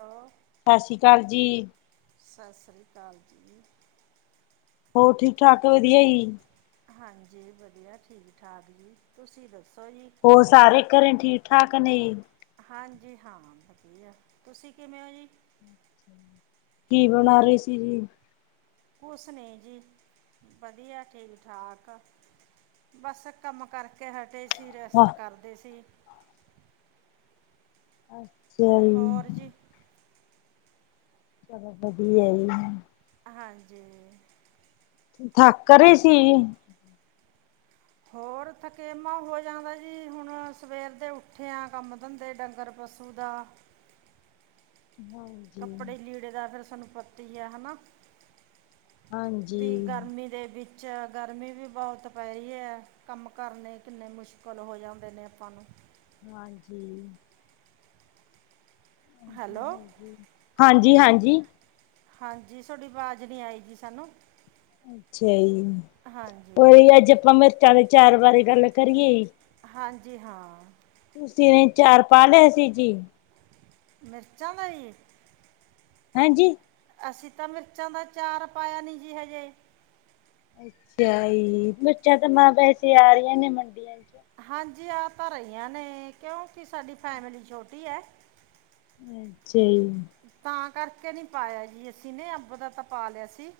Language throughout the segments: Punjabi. ਹੋਰ ਸਤਿ ਸ਼੍ਰੀ ਅਕਾਲ ਜੀ ਸਾਸਰੀ ਕਾਲ ਜੀ ਹੋਰ ਠੀਕ ਠਾਕ ਵਧੀਆ ਜੀ ਹਾਂਜੀ ਵਧੀਆ ਠੀਕ ਠਾਕ ਜੀ ਤੁਸੀਂ ਦੱਸੋ ਜੀ ਹੋਰ ਸਾਰੇ ਘਰੇ ਠੀਕ ਠਾਕ ਨੇ ਜੀ ਹਾਂਜੀ ਹਾਂ ਵਧੀਆ ਤੁਸੀਂ ਕਿਵੇਂ ਓ ਜੀ। [inaudible] ਕੀ ਬਣਾ ਰਹੇ ਸੀ ਜੀ ਕੁਸ ਨੀ ਜੀ ਵਧੀਆ ਠੀਕ ਠਾਕ ਬਸ ਕੰਮ ਕਰਕੇ ਹਟੇ ਸੀ ਵਾਹ ਰੈਸਟ ਕਰਦੇ ਸੀ। ਅੱਛਾ ਜੀ ਹੋਰ ਜੀ ਚਲੋ ਵਧੀਆ ਜੀ ਹਾਂਜੀ ਥੱਕ ਰਹੇ ਸੀ ਜੀ ਹੋਰ ਥੱਕੇਮਾ ਹੋ ਜਾਂਦਾ ਜੀ ਹੁਣ ਸਵੇਰ ਦੇ ਉੱਠੇ ਆ ਕੰਮ ਧੰਦੇ ਡੰਗਰ ਪਸ਼ੂ ਦਾ ਹਾਂਜੀ ਕੱਪੜੇ ਲੀੜੇ ਦਾ ਫਿਰ ਸਾਨੂੰ ਪਤਾ ਈ ਆ ਹੈ ਨਾ ਦੀ ਹਾਂਜੀ ਗਰਮੀ ਦੇ ਵਿੱਚ ਗਰਮੀ ਵੀ ਬਹੁਤ ਪੈ ਰਹੀ ਹੈ। ਕੰਮ ਕਰਨੇ ਕਿੰਨੇ ਮੁਸ਼ਕਿਲ ਹੋ ਜਾਂਦੇ ਨੇ ਆਪਾਂ ਨੂੰ ਹਾਂਜੀ ਹੈਲੋ ਹਾਂਜੀ ਹਾਂਜੀ ਹਾਂਜੀ ਸੋਡੀ ਆਵਾਜ਼ ਨਹੀਂ ਆਈ ਜੀ ਸਾਨੂੰ ਅੱਛਾ ਜੀ ਹਾਂਜੀ ਉਈ ਅੱਜ ਆਪਾਂ ਮਿਰਚਾਂ ਦੇ ਅਚਾਰ ਬਾਰੇ ਗੱਲ ਕਰੀਏ ਜੀ ਹਾਂਜੀ ਹਾਂ ਜਿਵੇਂ ਅਚਾਰ ਪਾ ਲਿਆ ਅਸੀ ਜੀ ਮਿਰਚਾਂ ਦਾ ਜੀ ਹਾਂਜੀ ਅਸੀਂ ਤਾਂ ਮਿਰਚਾਂ ਦਾ ਅਚਾਰ ਪਾਇਆ ਨਹੀਂ ਜੀ ਹਜੇ ਅੱਛਾ ਜੀ ਮਿਰਚਾਂ ਤਾਂ ਨ ਵੈਸੇ ਆ ਰਹੀਆਂ ਨੇ ਮੰਡੀਆਂ 'ਚ ਹਾਂਜੀ ਆਹ ਤਾਂ ਰਹੀਆਂ ਨੇ ਕਿਉਂਕਿ ਸਾਡੀ ਫੈਮਿਲੀ ਛੋਟੀ ਹੈ। ਅੱਛਾ ਜੀ ਤਾਂ ਕਰਕੇ ਨਹੀਂ ਪਾਇਆ ਜੀ ਅਸੀਂ ਨੇ ਅੰਬ ਦਾ ਤਾਂ ਪਾ ਲਿਆ ਸੀ।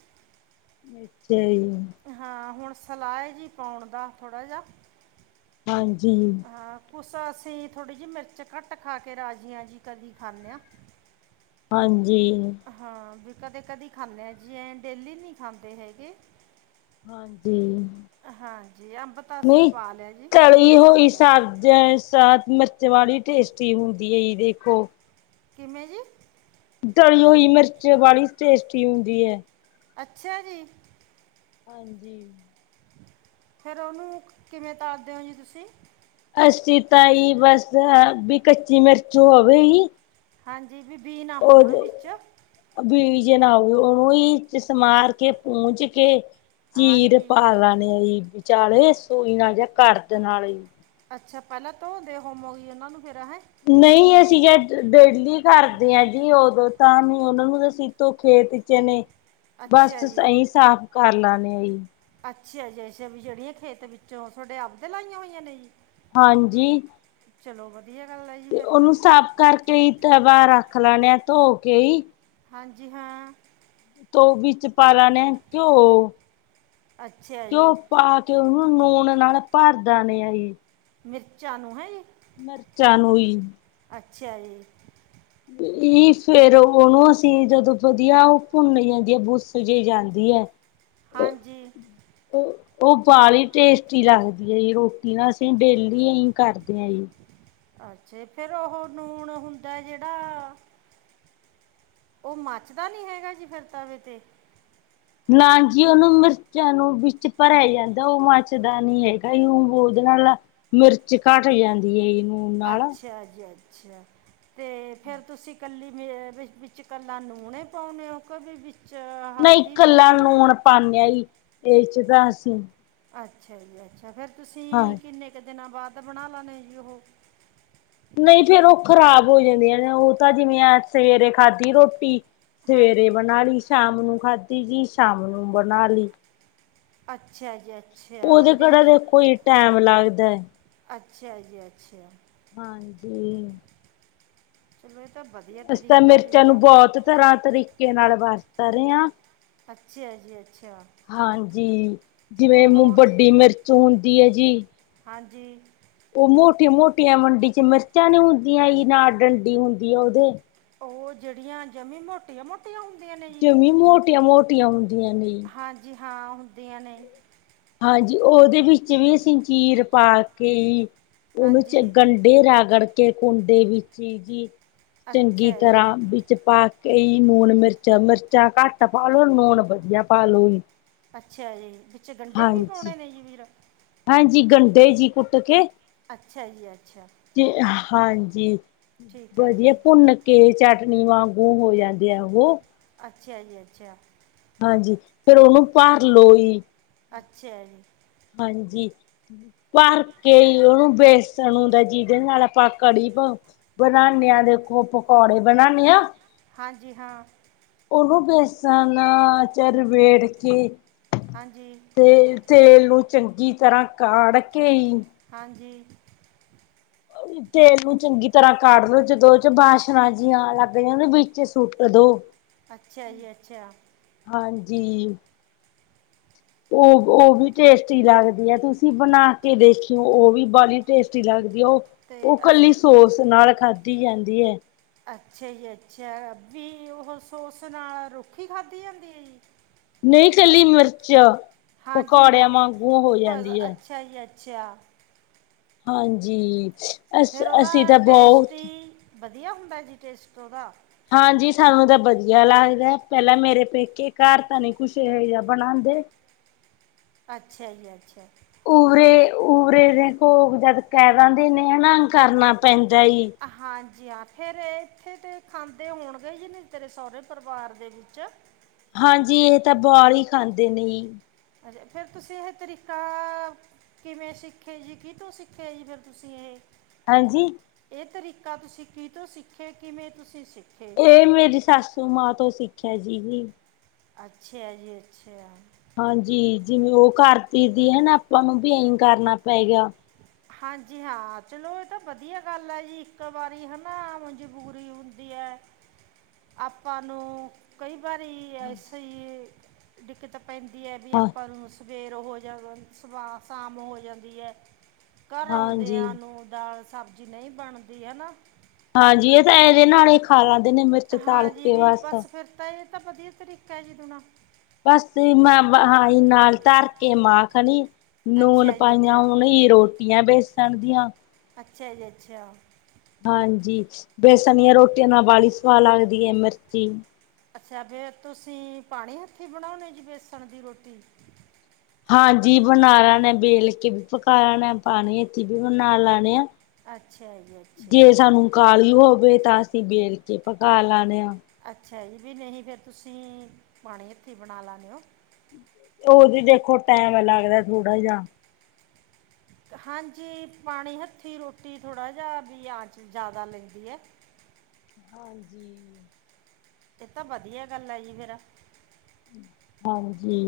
ਅੱਛਾ ਜੀ ਹਾਂ ਹੁਣ ਸਲਾ ਏ ਜੀ ਪਾਉਣ ਦਾ ਥੋੜ੍ਹਾ ਜਿਹਾ ਹਾਂਜੀ ਹਾਂ ਕੁਸ ਅਸੀਂ ਥੋੜ੍ਹੀ ਜਿਹੀ ਮਿਰਚ ਘੱਟ ਖਾ ਕੇ ਰਾਜੀ ਆਂ ਜੀ ਕਦੀ ਖਾਂਨੇ ਹਾਂ। ਹਾਂਜੀ ਹਾਂ ਵੀ ਕਦੇ ਕਦੀ ਖਾਂਦੇ ਆ ਜੀ ਐ ਡੇਲੀ ਨਹੀਂ ਖਾਂਦੇ ਹੈਗੇ ਹਾਂਜੀ ਹਾਂਜੀ ਅੰਬ ਤਾਂ ਅਸੀਂ ਪਾ ਲਿਆ ਜੀ ਮਹੀਨਾ ਸਾਰਾ ਦਾ ਜਏ ਸਾਂ ਮਿਰਚ ਵਾਲੀ ਟੇਸਟੀ ਹੁੰਦੀ ਹੈ ਜੀ ਦੇਖੋ ਕਿਵੇਂ ਜੀ ਤਲੀ ਹੋਈ ਮਿਰਚ ਵਾਲੀ ਟੇਸਟੀ ਹੁੰਦੀ ਹੈ। ਅੱਛਾ ਜੀ ਹਾਂਜੀ ਫੇਰ ਉਹਨੂੰ, ਕਿਵੇਂ ਤਲ ਦੇ ਓ ਜੀ ਤੁਸੀਂ। ਅਸੀਂ ਤਾਂ ਜੀ ਬਸ ਹਾ ਵੀ ਕੱਚੀ ਮਿਰਚ ਹੋਵੇ ਈ। ਹਾਂਜੀ ਵੀ ਬੀ ਨਾ ਹੋਣ ਵਿੱਚ। ਆ ਬੀ ਜੇ ਨਾ ਓਹੀ ਸਮਾਰ ਕੇ ਪੂੰਜ ਕੇ ਚੀਰ ਹਾਂਜੀ ਪਾ ਲੈਣੇ ਆ ਜੀ, ਵਿਚਾਲੇ ਅੱਛ- ਸੂਈ ਨਾਲ ਜਾਂ ਕਰਦ ਨਾਲ ਜੀ। ਅੱਛਾ, ਪਹਿਲਾਂ ਧੋੰਦੇ ਹੋਮੋ ਗੇ ਉਨਾਂ ਨੂੰ ਫਿਰ ਹੈੰ। ਨਈੰ ਅਸੀਂ ਅੱਜ ਡੇਲੀ ਕਰਦੇ ਆਂ ਜੀ ਉਦੋਂ ਤਾਂ ਨਹੀਂ ਉਹਨਾਂ ਨੂੰ ਤਾਂ ਅਸੀਂ। ਤੋਂ ਖੇਤ ਚ ਨੇ ਅੱਛਾ ਬਸ ਜੀ ਅਹੀਂ ਸਾਫ਼ ਕਰ ਲਾਨੇ ਆ ਜੀ। ਅੱਛਾ ਜੀ ਅੱਛਾ, ਵੀ ਜਿਹੜੀਆਂ ਖੇਤ ਵਿੱਚ ਓ ਥੋਡੇ ਆਪਦੇ ਲਾਈਆਂ ਹੋਈਆਂ ਨੇ ਜੀ। ਹਾਂਜੀ। ਚਲੋ ਵਧੀ। ਧੀਆ ਗੱਲ ਐ। ਤੇ ਉਹਨੂੰ ਸਾਫ਼ ਕਰਕੇ ਈ ਤਵਾ ਰੱਖ ਲੈਨੇ ਆ ਧੋ ਕੇ ਈ। ਹਾਂਜੀ ਹਾਂ। ਤੋਂ ਵਿੱਚ ਪਾ ਲੈਨੇ ਘਿਉ, ਅੱਛਾ ਘਿਉ ਜੀ ਪਾ। ਤੇ ਓਨੂੰ ਲੂਣ ਨਾਲ ਭਰ ਦਾਨੇ ਆ ਜੀ। ਮਿਰਚਾਂ ਨੂੰ ਨਾ ਜ। ਮਿਰਚਾਂ ਨੂੰ ਈ। ਅੱਛਾ ਜੀ। ਏ ਫਿਰ ਉਹਨੂੰ ਅਸੀਂ ਜਦੋਂ ਵਧੀਆ ਉਹ ਭੁੰਨ ਜਾਂਦੀ ਆ, ਬੁੱਸ ਜੇ ਜਾਂਦੀ ਐ। ਹਾਂਜੀ। ਓ ਉਹ ਵਾਲੀ ਟੇਸਟੀ ਲੱਗਦੀ ਏ ਜੀ ਰੋਟੀ ਨਾ ਅਸੀਂ ਡੇਲੀ ਅਹੀਂ ਕਰਦੇ ਆਂਜੀ। ਅੱਛਾ, ਫਿਰ ਉਹੋ ਨੂਨ ਹੁੰਦਾ ਜਿਹੜਾ ਉਹ ਮੱਚਦਾ ਨੀ ਹੈਗਾ ਜੀ ਫਿਰ ਤਵੇ ਤੇ ਨਾਜੀ ਉਹਨੂੰ ਮਿਰਚਾਂ ਨੂੰ ਵਿੱਚ ਭਰਿਆ ਜਾਂਦਾ ਉਹ ਮੱਚਦਾ ਨੀ ਹੈਗਾ, ਉਹ ਬੋਦ ਨਾਲ ਮਿਰਚ ਘੱਟ ਜਾਂਦੀ ਐ ਜੀ। ਨਾਲ ਅੱਛਾ ਜੀ ਅੱਛਾ। ਤੇ ਫਿਰ ਤੁਸੀਂ ਕੱਲੀ ਏਏ ਵਿੱਚ ਕੱਲਾ ਨੂਨ ਈ ਪਾਉਣੇ ਓ ਕਿ ਵਿੱਚ ਚ ਹਲਦੀ ਵੀ ਮਲੋਨੇ ਓ। ਪਾਨੇ ਆ ਜੀ ਇਹ ਚ ਤਾ ਅਸੀਂ। ਅੱਛਾ ਜੀ ਅੱਛਾ, ਫਿਰ ਹਾਂ ਤੁਸੀਂ ਕਿੰਨੇ ਕੁ ਦਿਨਾਂ ਬਾਅਦ ਬਣਾ ਲੈਨੇ ਜੀ ਉਹੋ? ਨਈਂ ਫੇਰ ਉਹ ਖ਼ਰਾਬ ਹੋ ਜਾਂਦੀਆਂ ਨੇ, ਉਹ ਤਾਂ ਜਿਵੇਂ ਅੱਜ ਸਵੇਰੇ ਖਾਧੀ ਰੋਟੀ ਸਵੇਰੇ ਹਾਂਜੀ ਬਣਾ ਲਈ ਸ਼ਾਮ ਨੂੰ ਖਾਧੀ ਜੀ ਸ਼ਾਮ ਨੂੰ ਬਣਾ ਲਈ। ਅੱਛਾ ਜੀ ਅ। ਉਹਦੇ ਕਿਹੜਾ ਦੇਖੋ ਜੀ ਟੈਮ ਲੱਗਦੈ। ਅੱਛਾ ਜੀ ਅੱਛਾ। ਹਾਂਜੀ। ਚਲੋ ਇਹ ਤਾਂ ਵਧੀਆ ਅਸੀਂ ਤਾਂ ਤਰੀਕਾ ਜੀ ਮਿਰਚਾਂ ਫਿਰ। ਨੂੰ ਬਹੁਤ ਤਰ੍ਹਾਂ ਤਰੀਕੇ ਨਾਲ ਵਰਤ ਰੇ ਆਂ। ਅੱਛਾ ਜੀ ਅੱਛਾ ਹਾਂਜੀ, ਜਿਵੇਂ ਫਿਰ ਹੋ ਮ ਵੱਡੀ ਮਿਰਚ। ਚੋਂਦੀ ਐ ਜੀ। ਹਾਂਜੀ। ਉ ਮੋਟੀਆਂ-ਮੋਟੀਆਂ ਮੰਡੀ ਚ ਮਿਰਚਾਂ ਨੀ ਹੁੰਦੀਆਂ ਜੀ, ਨਾਲ ਡੰਡੀ ਹੁੰਦੀ ਆ ਉਹਦੇ। ਉਹ ਜਿਹੜੀਆਂ ਜਮੀ ਮੋਟੀਆਂ-ਮੋਟੀਆਂ ਜ਼ਮੀਂ ਮੋਟੀਆਂ- ਮੋਟੀਆਂ ਹੁੰਦੀਆਂ ਨੇ ਜੀ। ਹਾਂਜੀ, ਹਾਂ ਹੁੰਦੀਆਂ ਨੇ। ਹਾਂਜੀ ਉਹਦੇ ਵਿੱਚ ਵੀ ਅਸੀਂ ਚੀਰ ਪਾ ਕੇ ਜੀ ਉਹਨੂੰ ਚ ਹਾਂਜੀ ਗੰ ਡੇ ਰਗੜ ਕੇ ਕੁੰਡੇ ਵਿੱਚ ਜੀ ਚੰਗੀ ਅੱਛਾ ਜੀ ਤਰਾਂ, ਵਿੱਚ ਪਾ ਤੇ ਜੀ ਨੂਨ ਮਿਰਚਾਂ- ਮਿਰਚਾਂ ਘੱਟ ਪਾ ਲੋ ਲੂਣ ਵਧੀਆ ਪਾਲੋ ਜੀ। ਅੱਛਾ ਜੀ, ਵਿੱਚ ਗੰਡੇ ਵੀ ਹਾਂਜੀ ਪਾਉਣੇ ਨੇ ਜੀ ਵੀਰ ਹਾਂਜੀ ਗੰਡੇ ਜੀ ਕੁੱਟ ਕੇ ਅੱਛਾ ਜੀ ਅੱਛਾ। ਹਾਂਜੀ, ਠੀਕ ਹੈ ਵਧੀਆ ਜੀ ਭੁੰਨ ਕੇ, ਚਟਨੀ ਵਾਂਗੂ ਹੋ ਜਾਂਦੇ ਆ ਉਹ ਅੱਛਾ ਜੀ ਅੱਛਾ। ਹਾਂਜੀ, ਫਿਰ ਉਹਨੂੰ ਭਰ ਲਓ ਜੀ। ਅੱਛਾ ਜੀ। ਹਾਂਜੀ। ਭਰ ਕੇ ਜੀ ਉਹਨੂੰ ਬੇਸਣ ਹੁੰਦਾ ਜਿਹਦੇ ਆਪਾਂ ਕੜੀ ਬਾ ਬਣਾਨੇ ਆ ਦੇਖੋਂ, ਪਕੌੜੇ ਬਣਾਨੇ ਆ। ਹਾਂਜੀ ਹਾਂ। ਉਹਨੂੰ ਬੇਸਣ ਚ ਲਬੇੜ ਕੇ ਹਾਂਜੀ। ਤੇ ਤੇਲ ਨੂੰ ਚੰਗੀ ਤਰਾਂ ਕਾੜ ਕੇ ਹੀ ਹਾਂਜੀ ਤੇਲ ਨੂੰ ਚੰਗੀ ਤਰਾਂ ਕਾਢ ਲੋੋ ਜਦੋ ਉਹ ਚੋ ਬਾਸ਼ਣਾ ਜਿ ਆਣ ਲੱਗ ਜੇ ਨਾ ਵਿੱਚ ਸੁੱਟ ਦੋ। ਅੱਛਾ ਜੀ ਅੱਛਾ। ਹਾਂਜੀ। ਓ ਉਹ ਵੀ ਟੇਸਟੀ ਲੱਗਦੀ ਆ, ਤੁਸੀਂ ਬਣਾ ਕੇ ਦੇਖਿਓ ਉਹ ਵੀ ਬਾਲੀ ਟੇਸਟੀ ਲੱਗਦੀ ਆ ਓ ਤੇ ਓ ਕੱਲੀ ਅਸੀਂ ਸੋਸ ਨਾਲ ਖਾਂਦੀ ਜਾਂਦੀ ਐ। ਅੱਛਾ ਜੀ ਅੱਛਾ, ਵੀ ਉਹ ਸੋਸ ਨਾਲ ਰੁੱਖੀ ਖਾਂਦੀ ਜਾਂਦੀ ਐ ਜੀ। ਨਈ ਕੱਲੀ ਮਿਰਚ ਹਾਂਜੀ ਮਿਰ ਪਕੌੜਿਆਂ ਵਾਂਗੂੰ ਹੋ ਜਾਂਦੀ ਭ- ਐ। ਅੱਛਾ ਜੀ ਅੱਛਾ। ਹਾਂਜੀ। ਅਸ ਫਿਰ ਅਸੀਂ ਉਹਦਾ ਤਾਂ ਟੇਸਟ ਬਹੁਤ ਜੀ, ਵਧੀਆ ਹੁੰਦਾ ਐ ਜੀ ਟੇਸਟ ਉਹਦਾ ਹਾਂਜੀ ਸਾਨੂੰ ਤਾਂ ਵਧੀਆ ਲੱਗਦਾ, ਪਹਿਲਾਂ ਮੇਰੇ ਪੇਕੇ ਘਰ ਤਾਂ ਨਹੀਂ ਕੁੱਛ ਇਹੋ ਜਾ ਬਣਾਦੇ। ਅੱਛਾ ਜੀ ਅੱਛਾ। ਉਵਰੇ ਉਵਰੇ ਦੇ ਘੋਗ ਜਦ ਕਹਿ ਦਿੰਦੇ ਨੇ ਨਾ ਕਰਨਾ ਪੈਂਦਾ ਐ ਜੀ। ਹਾਂਜੀ ਹਾਂ ਫਿਰ ਇੱਥੇ ਤਾਂ ਖਾਂਦੇ ਹੋਣਗੇ ਜੀ ਨੀ ਤੇਰੇ ਸਹੁਰੇ ਪਰਿਵਾਰ ਦੇ ਵਿੱਚ ਹਾਂਜੀ ਇਹ ਤਾਂ ਬਾਲੀ ਈ ਖਾਂਦੇ ਨੇ ਜੀ। ਅਜੇ, ਫੇਰ ਤੁਸੀਂ ਇਹ ਤਰੀਕਾ ਕਿਵੇਂ ਸਿੱਖਿਆ ਜੀ ਕੀਤੋਂ ਸਿੱਖਿਆ ਜੀ ਫਿਰ ਤੁਸੀਂ ਇਹ ਹਾਂਜੀ ਇਹ ਤਰੀਕਾ ਤੁਸੀਂ ਕੀਤੋਂ ਸਿੱਖੇ, ਕਿਵੇਂ ਤੁਸੀਂ ਸਿੱਖ ਇਹ ਮੇਰੀ ਸਾਸੂ ਮਾਂ ਤੋਂ ਸਿੱਖਿਆ ਐ ਜੀ ਇਹ ਅੱਛਾ ਜੀ ਅੱਛਾ। ਹਾਂਜੀ ਜਿਵੇਂ ਉਹ ਕਰਤੀ ਦੀ ਹਨਾ ਆਪਾਂ ਨੂੰ ਵੀ ਐ ਈ ਕਰਨਾ ਪਏਗਾ। ਹਾਂਜੀ ਹਾ ਚਲੋ ਬੇਟਾ ਵਧੀਆ ਗੱਲ ਐ ਜੀ ਇੱਕ ਵਾਰੀ ਹਨਾ ਮਜ਼ਬੂਰੀ ਹੁੰਦੀ ਐ। ਆਪਾਂ ਨੂੰ ਕਈ ਵਾਰੀ ਐਸੇ ਈ ਦਿੱਕਤ ਪੈਂਦੀ ਐ ਵੀ ਆਪਾਂ ਨੂੰ ਸਵੇਰ ਦੇਰ ਹੋ ਜਾ ਸ਼ਾਮ ਹੋ ਜਾਂਦੀ ਐ। ਘਰ ਹਾਂਜੀ। ਆਉਦਿਆ ਨੂੰ ਦਾਲ ਸਬਜ਼ੀ ਨਈ ਬਣਦੀ ਹਨਾ। ਹਾਂਜੀ ਇਹ ਤਾਂ ਇਹਦੇ ਨਾਲ ਈ ਖਾ ਲੈਂਦੇ ਨੇ ਮਿਰਚ ਤਲ ਹਾਂਜੀ ਕੇ ਵੀ ਬਸ ਫਿਰ ਤਾਂ ਇਹ ਤਾਂ ਵਧੀਆ ਤਰੀਕਾ ਐ ਜੀ ਦੁਣਾ ਬਸ ਮੈਂ ਹਾ ਜੀ ਨਾਲ ਧਰ ਕੇ ਮਾਖਣੀ ਨੂਨ ਅੱਛਾ ਜੀ ਪਾਈਆਂ ਅੱਛਾ ਹੋਣ ਜੀ ਰੋਟੀਆਂ ਬੇਸਣ ਦੀਆਂ ਅੱਛਾ ਜੀ ਅੱਛਾ ਹਾਂਜੀ, ਬੇਸਣੀਆਂ ਰੋਟੀਆਂ ਨਾਲ ਵਾਲੀ ਸਵਾਦ ਲੱਗਦੀ ਐ ਮਿਰਚ ਜੀ। ਅੱਛਾ ਫੇਰ ਤੁਸੀਂ ਪਾਣੀ ਹੱਥੀਂ ਬਣਾਉਣੇ ਔ ਜੀ ਬੇਸਣ ਦੀ ਰੋਟੀ? ਹਾਂਜੀ ਬਣਾ ਲੇਨੇ ਆ ਵੇਲ ਕੇ ਵੀ ਪਕਾ ਲੈਣੇ ਆ ਪਾਣੀ ਹੱਥੀ ਵੀ ਬਣਾ ਲੈਣੇ ਆ। ਅੱਛਾ ਜੀ ਅੱਛਾ ਜੇ ਸਾਨੂੰ ਕਾਲੀ ਹੋਵੇ ਤਾਂ ਅਸੀਂ ਵੇਲ ਕੇ ਪਕਾ ਲੈ ਆਨੇ ਆ। ਅੱਛਾ ਜੀ ਵੀ ਨਹੀਂ ਫਿਰ ਤੁਸੀਂ ਪਾਣੀ ਹੱਥੀਂ ਬਣਾ ਲੇਨੇ ਔ। ਉਹ ਜੀ ਦੇਖੋ ਟੈਮ ਲੱਗਦਾ ਥੋੜ੍ਹਾ ਜਾ। ਹਾਂਜੀ ਪਾਣੀ ਹੱਥੀਂ ਰੋਟੀ ਥੋੜ੍ਹਾ ਜਿਹਾ ਵੀ ਆਂਚ ਜ਼ਿਆਦਾ ਲੈਂਦੀ ਏ। ਹਾਂਜੀ, ਇਹ ਤਾਂ ਵਧੀਆ ਗੱਲ ਏ ਜੀ ਫੇਰ। ਹਾਂਜੀ,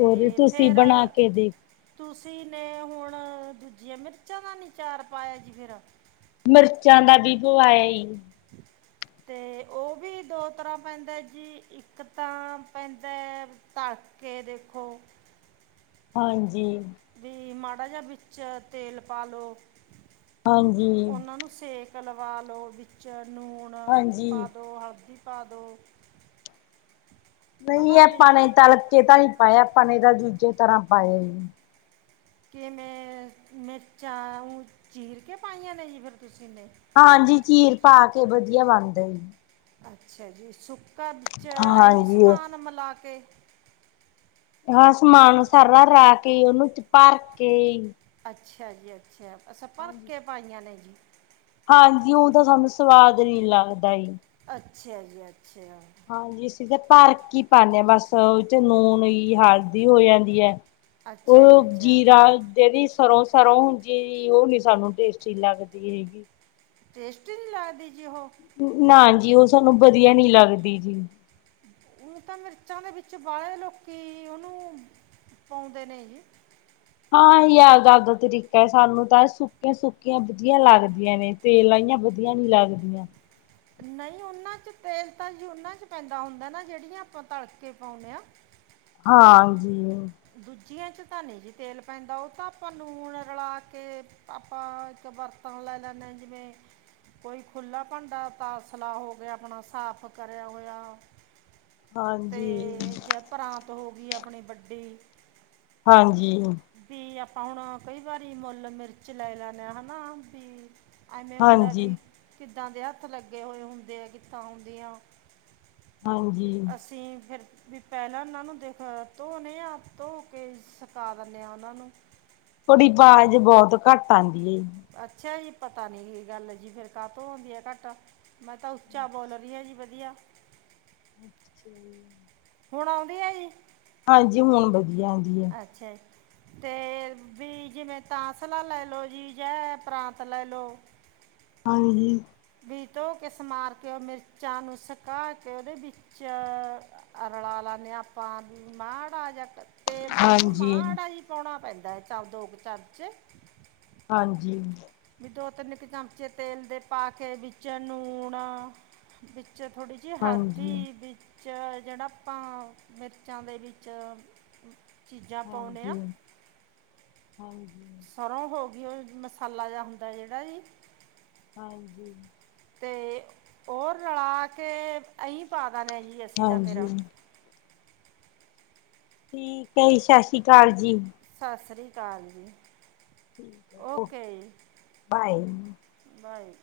ਹੋਰ ਤੁਸੀਂ ਫੇਰ ਬਣਾ ਕੇ ਦੇਖ ਤੁਸੀਂ ਨੇ ਹੁਣ ਦੂਜੀਆਂ ਮਿਰਚਾਂ ਦਾ ਨੀ ਚਾਰ ਪਾਇਆ ਜੀ ਫੇਰ? ਮਿਰਚਾਂ ਦਾ ਵੀ ਪੁਵਾਈਆ ਜੀ। ਤੇ ਉਹ ਵੀ ਦੋ ਤਰ੍ਹਾਂ ਪੈਂਦਾ ਜੀ, ਇੱਕ ਤਾਂ ਪੈਂਦਾ ਏ ਤਲ ਕੇ ਦੇਖੋ। ਹਾਂਜੀ, ਵੀ ਮਾੜਾ ਵਿੱਚ ਤੇਲ ਪਾ ਲਉ, ਹਾਂਜੀ, ਉਹਨਾਂ ਨੂੰ ਸੇ ਕੇ ਲਵਾਂ ਲਉ ਵਿੱਚ ਨੂਣ ਹਾਂਜੀ। ਪਾਦੋ ਹਲਦੀ ਪਾਦੋ। ਨਹੀਂ ਵੀ ਆਪਾਂ ਨੇ ਤਲਕੇ ਤਾਂ ਨੀ ਪਾਇਆ ਆਪਾਂ ਨੇ ਤਾਂ ਦੂਜੇ ਤਰ੍ਹਾਂ ਪਾਇਆ ਜੀ। ਕਿਮੇਂ ਮਿਰਚਾਂ ਓ ਚੀਰ ਕੇ ਪਾਈਆਂ ਨੇ ਜੀ ਫਿਰ ਤੁਸੀਂ ਨੇ। ਹਾਂਜੀ ਚੀਰ ਪਾ ਕੇ ਵਧੀਆ ਬਣਾ ਦਾ ਏ ਜੀ। ਅੱਛਾ ਜੀ ਸੁੱਕਾ ਵਿੱਚ ਐਵੀਂ ਹਾਂਜੀ ਸਮਾਨ ਮਿਲਾ ਕੇ, ਹਾਂ ਸਮਾਨ ਸਾਰਾ ਰਲਾ ਕੇ ਉਹਨੂੰ ਭਰ ਕੇ ਜੀ। ਅੱਛਾ ਜੀ ਅੱਛਾ ਅੱਛਾ ਭਰ ਕੇ ਪਾਈਆਂ ਨੇ ਜੀ। ਹਾਂ ਜੀ ਊਂ ਤਾਂ ਸਾਨੂੰ ਸਵਾਦ ਨੀ ਲੱਗਦਾ ਜੀ। ਅੱਛਿਆ ਜੀ ਅੱਛਿਆ। ਹਾਂਜੀ ਅਸੀਂ ਤਾਂ ਭਰ ਕੇ ਈ ਪਾਨੇ ਆਂ ਬਸ ਇਹ ਚ ਨੂਨ ਨਈਂ ਹਲਦੀ ਹੋ ਜਾਂਦੀ ਐ, ਅੱਛਾ ਜੀ ਉਹ ਅੱਛਾ ਜੀਰਾ ਆ ਜਿਹੜੀ ਸਰੋਂ ਸਰੋਂ ਹੁੰਦੀ ਆ ਜੀ ਉਹ ਨੀ ਸਾਨੂੰ ਟੇਸਟੀ ਲੱਗਦੀ ਹੈਗੀ। ਟੇਸਟ ਨੀਂ ਲੱਗਦੀ ਜੀ ਉਹੋ? ਨਾ ਜੀ ਉਹ ਸਾਨੂੰ ਵਧੀਆ ਨੀ ਲੱਗਦੀ ਜੀ। ਊਂ ਤਾਂ ਮਿਰਚਾਂ ਦੇ ਵਿੱਚ ਬਾਹਲੇ ਲੋਕੀਂ ਉਹਨੂੰ ਪਾਉਂਦੇ ਨੇ ਜੀ। ਹਾਂ ਉਹੀ ਆਵਦਾ ਆਵਦਾ ਤਰੀਕਾ ਸਾਨੂੰ ਤਾਂ ਸੁੱਕੀਆਂ ਸੁੱਕੀਆਂ ਵਧੀਆ ਲੱਗਦੀਆਂ ਨੇ। ਤੇਲ ਆਈਆਂ ਵਧੀਆ ਨੀ ਲੱਗਦੀਆਂ। ਨਹੀਂ ਉਹਨਾਂ 'ਚ ਤੇਲ ਤਾਂ ਜੀ ਉਹਨਾਂ ਚ ਪੈਂਦਾ ਹੁੰਦਾ ਨਾ ਜਿਹੜੀਆਂ ਆਪਾਂ ਤਲਕੇ ਪਾਉਂਨੇ ਆਂ। ਹਾਂ ਜੀ, ਦੂਜੀਆਂ 'ਚ ਤਾਂ ਨੀ ਜੀ ਤੇਲ ਪੈਂਦਾ ਉਹ ਤਾਂ ਆਪਾਂ ਲੂਣ ਰਲਾ ਕੇ ਆਪਾਂ ਇੱਕ ਬਰਤਨ ਲੈ ਲੈਂਨੇ ਆ ਜਿਵੇਂ ਕੋਈ ਖੁੱਲਾ ਪਾਂਦਾ ਤਾ ਸਲਾ ਹੋ ਗਿਆ ਆਪਣਾ ਸਾਫ਼ ਕਰਿਆ ਹੋਇਆ ਏ। ਹਾਂ ਜੀ। ਜੇ ਪਰਾਤ ਹੋ ਗੀ ਆਪਣੀ ਵੱਡੀ। ਹਾਂ ਜੀ। ਵੀ ਆਪਾਂ ਹੁਣ ਕਈ ਵਾਰੀ ਮੁੱਲ ਮਿਰਚ ਲੈ ਲੈਨੇਂ ਆ ਹਨਾ ਬੀ। ਐਵੇਂ ਹੁੰਦਾ ਵੀ ਕਿੱਦਾਂ ਦੇ ਹੱਥ ਲੱਗੇ ਹੋਏ ਹੁੰਦੇ ਆ ਕਿੱਥੋਂ ਆਂਦੀਆਂ। ਹਾਂ ਜੀ। ਤੇ ਫੇਰ, ਵੀ ਪਹਿਲਾਂ ਉਹਨਾਂ ਨੂੰ ਦੇਖ ਧੋਣੇ ਆ ਧੋ ਕੇ ਸੁਕਾ ਦਿੰਨੇ ਆ ਉਹਨਾਂ ਨੂੰ। ਤੁਹਾਡੀ ਵਾਜ਼ ਬੋਤ ਘੱਟ ਆਂਦੀ ਏ। ਅੱਛਾ ਜੀ ਪਤਾ ਨੀ ਕੀ ਗੱਲ ਏ ਜੀ ਫੇਰ ਕਾਹਤੋਂ ਆਉਂਦੀ ਆ ਘੱਟ। ਮੈਂ ਤਾਂ ਉੱਚਾ ਬੋਲ ਰਹੀ ਆ ਜੀ ਵਧੀਆ। ਅੱਛਾ ਜੀ। ਹੁਣ ਆਉਂਦੀ ਆ ਜੀ? ਹਾਂਜੀ ਹੁਣ ਵਧੀਆ ਆਉਦੀ ਏ। ਅੱਛਾ। ਤੇ ਵੀ ਜਿਵੇਂ ਤਾਸਲਾ ਲੈਲੋ ਜੀ ਜਹ ਪਰਾਤ ਲੈ ਲੋ। ਹਾਂਜੀ। ਵੀ ਧੋ ਕੇ ਸਮਾਰ ਕੇ, ਉਹ ਮਿਰਚਾਂ ਨੂੰ ਸੁਕਾ ਕੇ ਉਹਦੇ ਵਿੱਚ ਰਲਾ ਲੈ ਲੇ ਨੇ ਅਹ ਆਪਾਂ ਵੀ ਮਾੜਾ ਜਾ ਕਰ। ਤੇਲ ਤਾਂ ਜੀ ਹਾਂਜੀ। ਹਾਂਜੀ, ਮਾੜਾ ਹੀ ਪਾਉਣਾ ਪੈਂਦਾ ਤਾਂ ਦੋ ਕੁ ਚਮਚੇ। ਹਾਂਜੀ। ਵੀ ਦੋ- ਤਿੰਨ ਕੁ ਚਮਚੇ ਤੇਲ ਦੇ ਪਾ ਕੇ ਵਿੱਚ ਨੂਣ ਵਿੱਚ ਥੋੜੀ ਜੀ ਹਾਂਜੀ, ਹਲਦੀ ਵਿੱਚ 'ਚ ਜਿਹੜਾ ਆਪਾਂ ਮਿਰਚਾਂ ਦੇ ਵਿੱਚ ਚੀਜ਼ਾਂ ਪਾਉਂਦੇ ਆ ਹਾਂਜੀ ਹਾਂ। ਸਰੋਂ ਹੋ ਗਈ ਉਹ ਮਸਾਲਾ ਜਾ ਹੁੰਦਾ ਜਿਹੜਾ ਜੀ ਹਾਂਜੀ। ਤੇ ਉਹ ਰਲਾ ਕੇ ਐਂਈ ਪਾ ਦੇਣੇ ਆ ਜੀ ਅਸੀਂ ਤਾਂ ਫੇਰ। ਹਾਂਜੀ ਠੀਕ ਹੈ ਜੀ, ਸਤਿ ਸ਼੍ਰੀ ਅਕਾਲ ਜੀ। ਸਤਿ ਸ਼੍ਰੀ ਅਕਾਲ ਜੀ, ਠੀਕ ਐ ਓਕੇ ਜੀ। ਬਾਏ। ਬਾਏ।